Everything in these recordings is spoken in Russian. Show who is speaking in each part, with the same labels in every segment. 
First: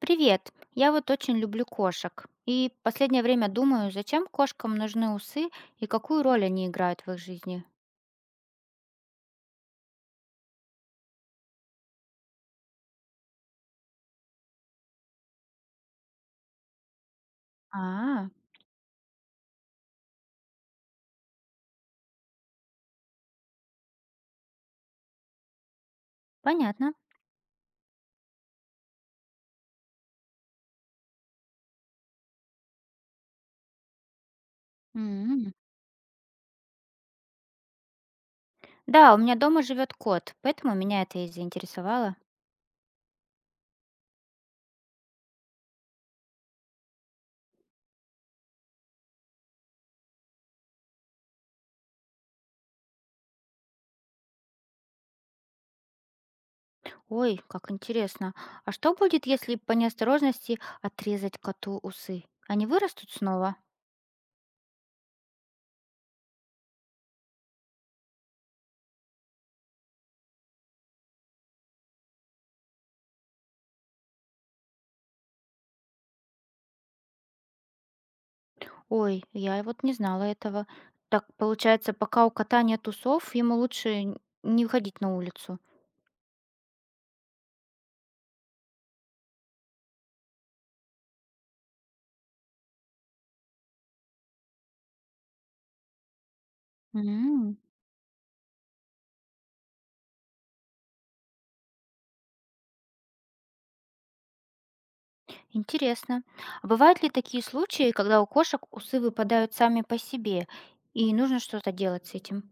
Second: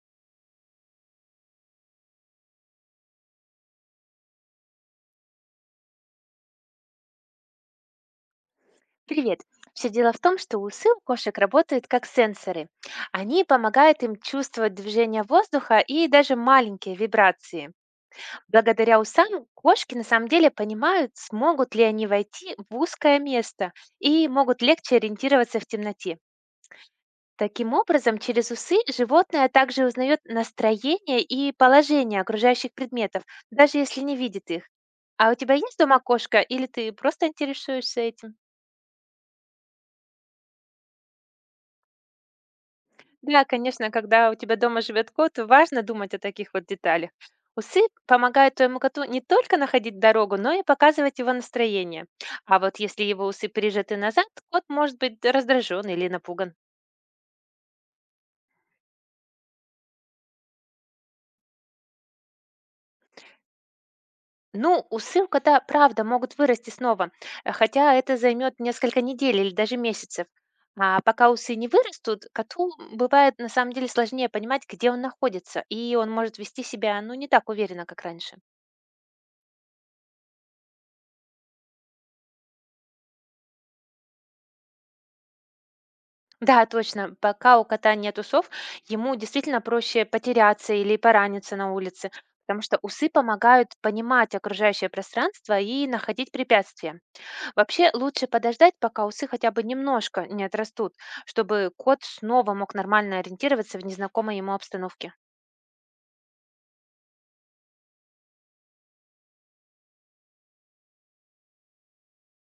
Speaker 1: Привет. Я вот очень люблю кошек. И последнее время думаю, зачем кошкам нужны усы и какую роль они играют в их жизни.
Speaker 2: Привет. Все дело в том, что усы у кошек работают как сенсоры. Они помогают им чувствовать движение воздуха и даже маленькие вибрации.
Speaker 1: А,
Speaker 2: Благодаря усам кошки на самом деле понимают, смогут ли они войти в узкое место и могут легче ориентироваться в темноте.
Speaker 1: понятно.
Speaker 2: Таким образом, через усы животное также узнает настроение и положение окружающих предметов, даже если не видит их. А у
Speaker 1: М.
Speaker 2: тебя есть дома кошка или ты просто интересуешься этим?
Speaker 1: Да, у меня дома живет кот, поэтому меня это и заинтересовало.
Speaker 2: Да, конечно, когда у тебя дома живет кот, важно думать о таких вот деталях. Усы помогают твоему коту не только находить дорогу, но и показывать его настроение. А вот если его усы прижаты назад, кот может быть раздражен или напуган.
Speaker 1: Ой, как интересно. А что будет, если по неосторожности отрезать коту усы? Они вырастут снова?
Speaker 2: Ну, усы у кота, правда, могут вырасти снова, хотя это займет несколько недель или даже месяцев. А пока усы не вырастут, коту бывает на самом деле сложнее понимать, где он находится, и он может вести себя, ну, не так уверенно, как раньше.
Speaker 1: Ой, я и вот не знала этого. Так получается, пока у кота нет усов, ему лучше не выходить на улицу.
Speaker 2: Да, точно. Пока у кота нет усов, ему действительно проще потеряться или пораниться на улице, потому что усы помогают понимать окружающее пространство и находить препятствия.
Speaker 1: М.
Speaker 2: Вообще лучше подождать, пока усы хотя бы немножко не отрастут, чтобы кот снова мог нормально ориентироваться в незнакомой ему обстановке.
Speaker 1: Интересно. А бывают ли такие случаи, когда у кошек усы выпадают сами по себе, и нужно что-то делать с этим?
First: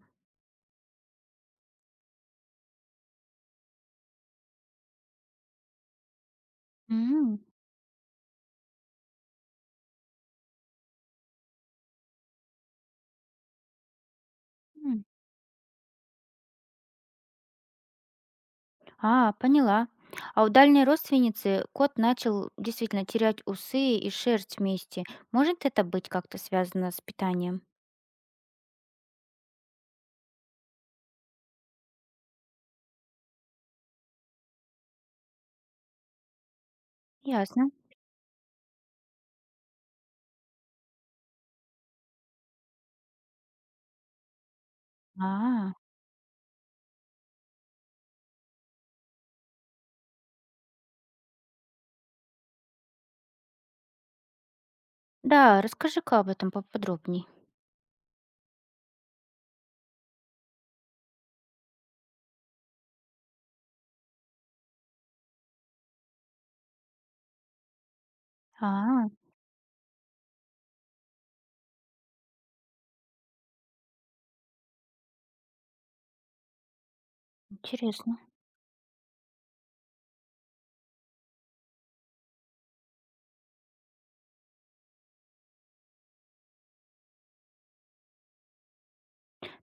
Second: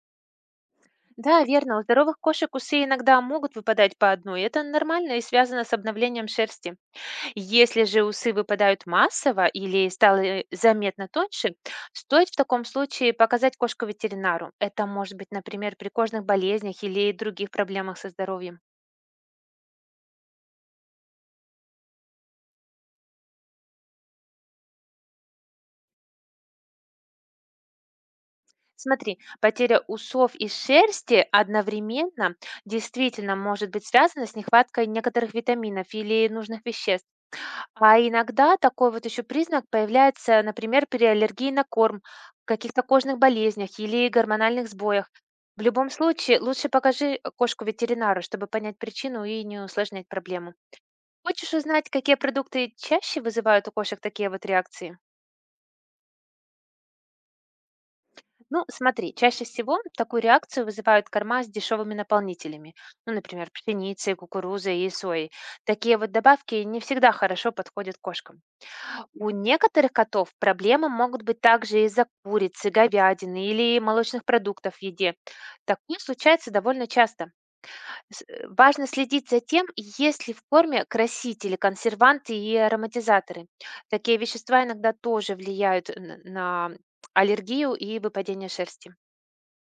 Speaker 2: Да, верно, у здоровых кошек усы иногда могут выпадать по одной. Это нормально и связано с обновлением шерсти.
Speaker 1: М,
Speaker 2: Если же усы выпадают массово или стали заметно тоньше, стоит в таком случае показать кошку ветеринару. Это
Speaker 1: м.
Speaker 2: может быть, например, при кожных болезнях или других проблемах со здоровьем.
Speaker 1: А, поняла. А у дальней родственницы кот начал действительно терять усы и шерсть вместе. Может это быть как-то связано с питанием?
Speaker 2: Смотри, потеря усов и шерсти одновременно действительно может быть связана с нехваткой некоторых витаминов или нужных веществ.
Speaker 1: Ясно.
Speaker 2: А иногда такой вот еще признак появляется, например, при аллергии на корм, каких-то кожных болезнях или гормональных сбоях. В
Speaker 1: А,
Speaker 2: любом случае, лучше покажи кошку ветеринару, чтобы понять причину и не усложнять проблему. Хочешь узнать, какие продукты чаще вызывают у кошек такие вот реакции?
Speaker 1: да, расскажи-ка об этом поподробней.
Speaker 2: Ну, смотри, чаще всего такую реакцию вызывают корма с дешевыми наполнителями, ну, например, пшеницей, кукурузой и соей. Такие вот добавки не всегда хорошо подходят кошкам.
Speaker 1: А,
Speaker 2: У некоторых котов проблемы могут быть также из-за курицы, говядины или молочных продуктов в еде. Такое случается довольно часто.
Speaker 1: интересно.
Speaker 2: Важно следить за тем, есть ли в корме красители, консерванты и ароматизаторы. Такие вещества иногда тоже влияют на аллергию и выпадение шерсти.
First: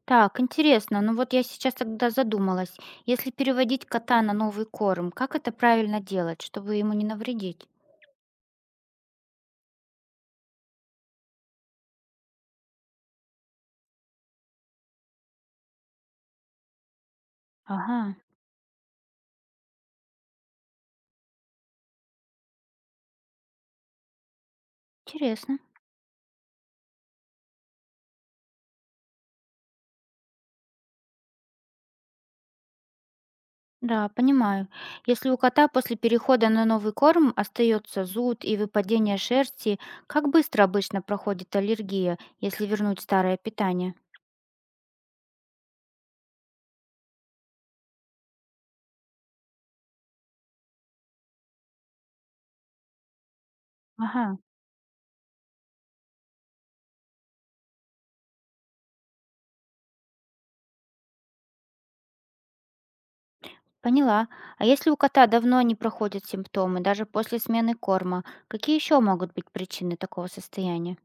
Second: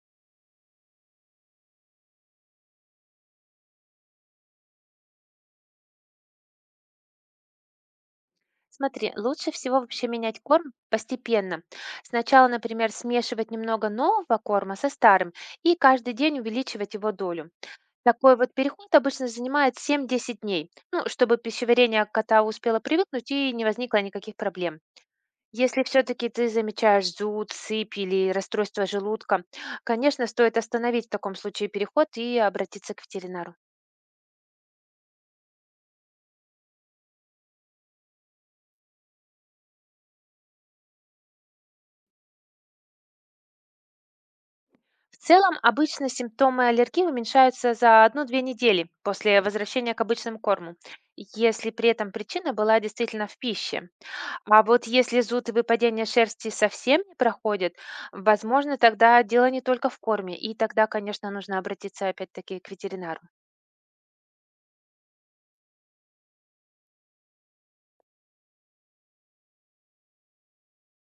Speaker 1: Так, интересно. Ну вот я сейчас тогда задумалась. Если переводить кота на новый корм, как это правильно делать, чтобы ему не навредить?
Speaker 2: Смотри, лучше всего вообще менять корм постепенно. Сначала, например, смешивать немного нового корма со старым и каждый день увеличивать его долю.
Speaker 1: Ага,
Speaker 2: Такой вот переход обычно занимает 7-10 дней, ну, чтобы пищеварение кота успело привыкнуть и не возникло никаких проблем.
Speaker 1: интересно.
Speaker 2: Если все-таки ты замечаешь зуд, сыпь или расстройство желудка, конечно, стоит остановить в таком случае переход и обратиться к ветеринару.
Speaker 1: Да, понимаю. Если у кота после перехода на новый корм остается зуд и выпадение шерсти, как быстро обычно проходит аллергия, если вернуть старое питание?
Speaker 2: В целом, обычно симптомы аллергии уменьшаются за 1-2 недели после возвращения к обычному корму, если при этом причина была действительно в пище.
Speaker 1: Ага,
Speaker 2: А вот если зуд и выпадение шерсти совсем не проходят, возможно, тогда дело не только в корме, и тогда, конечно, нужно обратиться опять-таки к ветеринару.
Speaker 1: поняла. А если у кота давно не проходят симптомы, даже после смены корма, какие еще могут быть причины такого состояния?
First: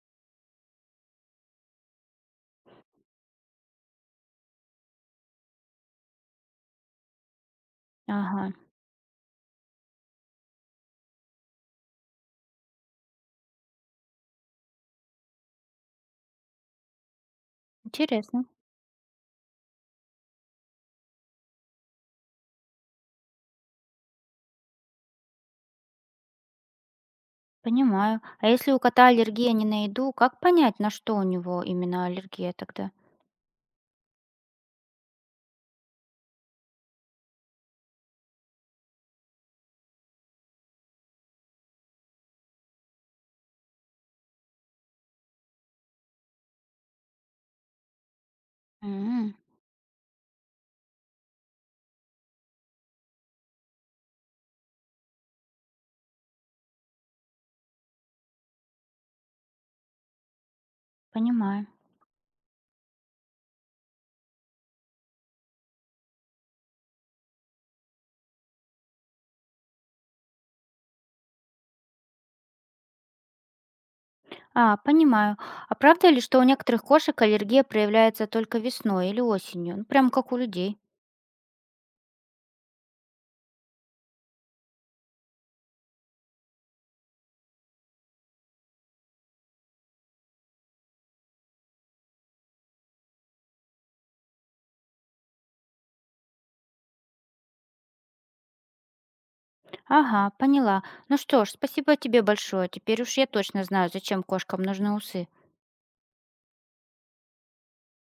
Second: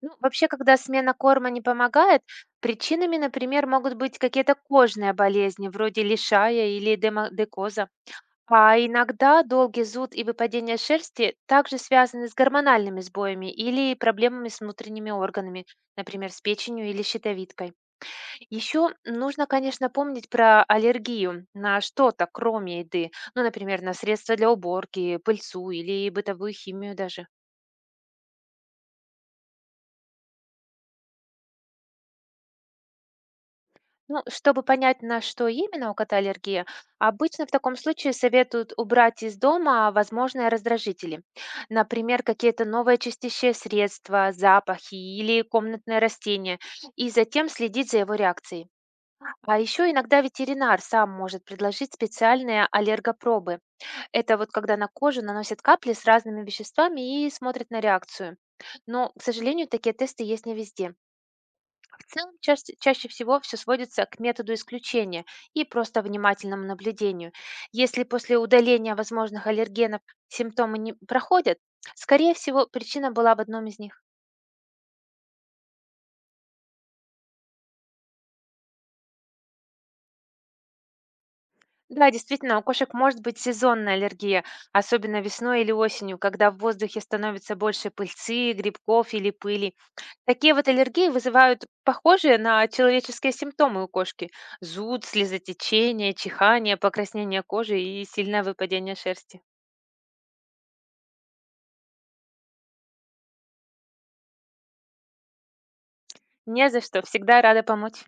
Speaker 2: Ну, вообще, когда смена корма не помогает, причинами, например, могут быть какие-то кожные болезни, вроде лишая или демодекоза.
Speaker 1: Ага,
Speaker 2: А иногда долгий зуд и выпадение шерсти также связаны с гормональными сбоями или проблемами с внутренними органами, например, с печенью или щитовидкой.
Speaker 1: интересно.
Speaker 2: Еще нужно, конечно, помнить про аллергию на что-то, кроме еды. Ну, например, на средства для уборки, пыльцу или бытовую химию даже.
Speaker 1: Понимаю. А если у кота аллергия не на еду, как понять, на что у него именно аллергия тогда?
Speaker 2: Ну, чтобы понять, на что именно у кота аллергия, обычно в таком случае советуют убрать из дома возможные раздражители. Например, какие-то новые чистящие средства, запахи или комнатные растения. И затем следить за его реакцией.
Speaker 1: М,
Speaker 2: А еще иногда ветеринар сам может предложить специальные аллергопробы. Это вот когда на кожу наносят капли с разными веществами и смотрят на реакцию. Но, к сожалению, такие тесты есть не везде.
Speaker 1: понимаю.
Speaker 2: В целом, чаще всего все сводится к методу исключения и просто внимательному наблюдению. Если после удаления возможных аллергенов симптомы не проходят, скорее всего, причина была в одном из них.
Speaker 1: А, понимаю. А правда ли, что у некоторых кошек аллергия проявляется только весной или осенью? Ну, прям как у людей.
Speaker 2: Да, действительно, у кошек может быть сезонная аллергия, особенно весной или осенью, когда в воздухе становится больше пыльцы, грибков или пыли. Такие вот аллергии вызывают похожие на человеческие симптомы у кошки: зуд, слезотечение, чихание, покраснение кожи и сильное выпадение шерсти.
Speaker 1: Ага, поняла. Ну что ж, спасибо тебе большое. Теперь уж я точно знаю, зачем кошкам нужны усы.
Speaker 2: Не за что, всегда рада помочь.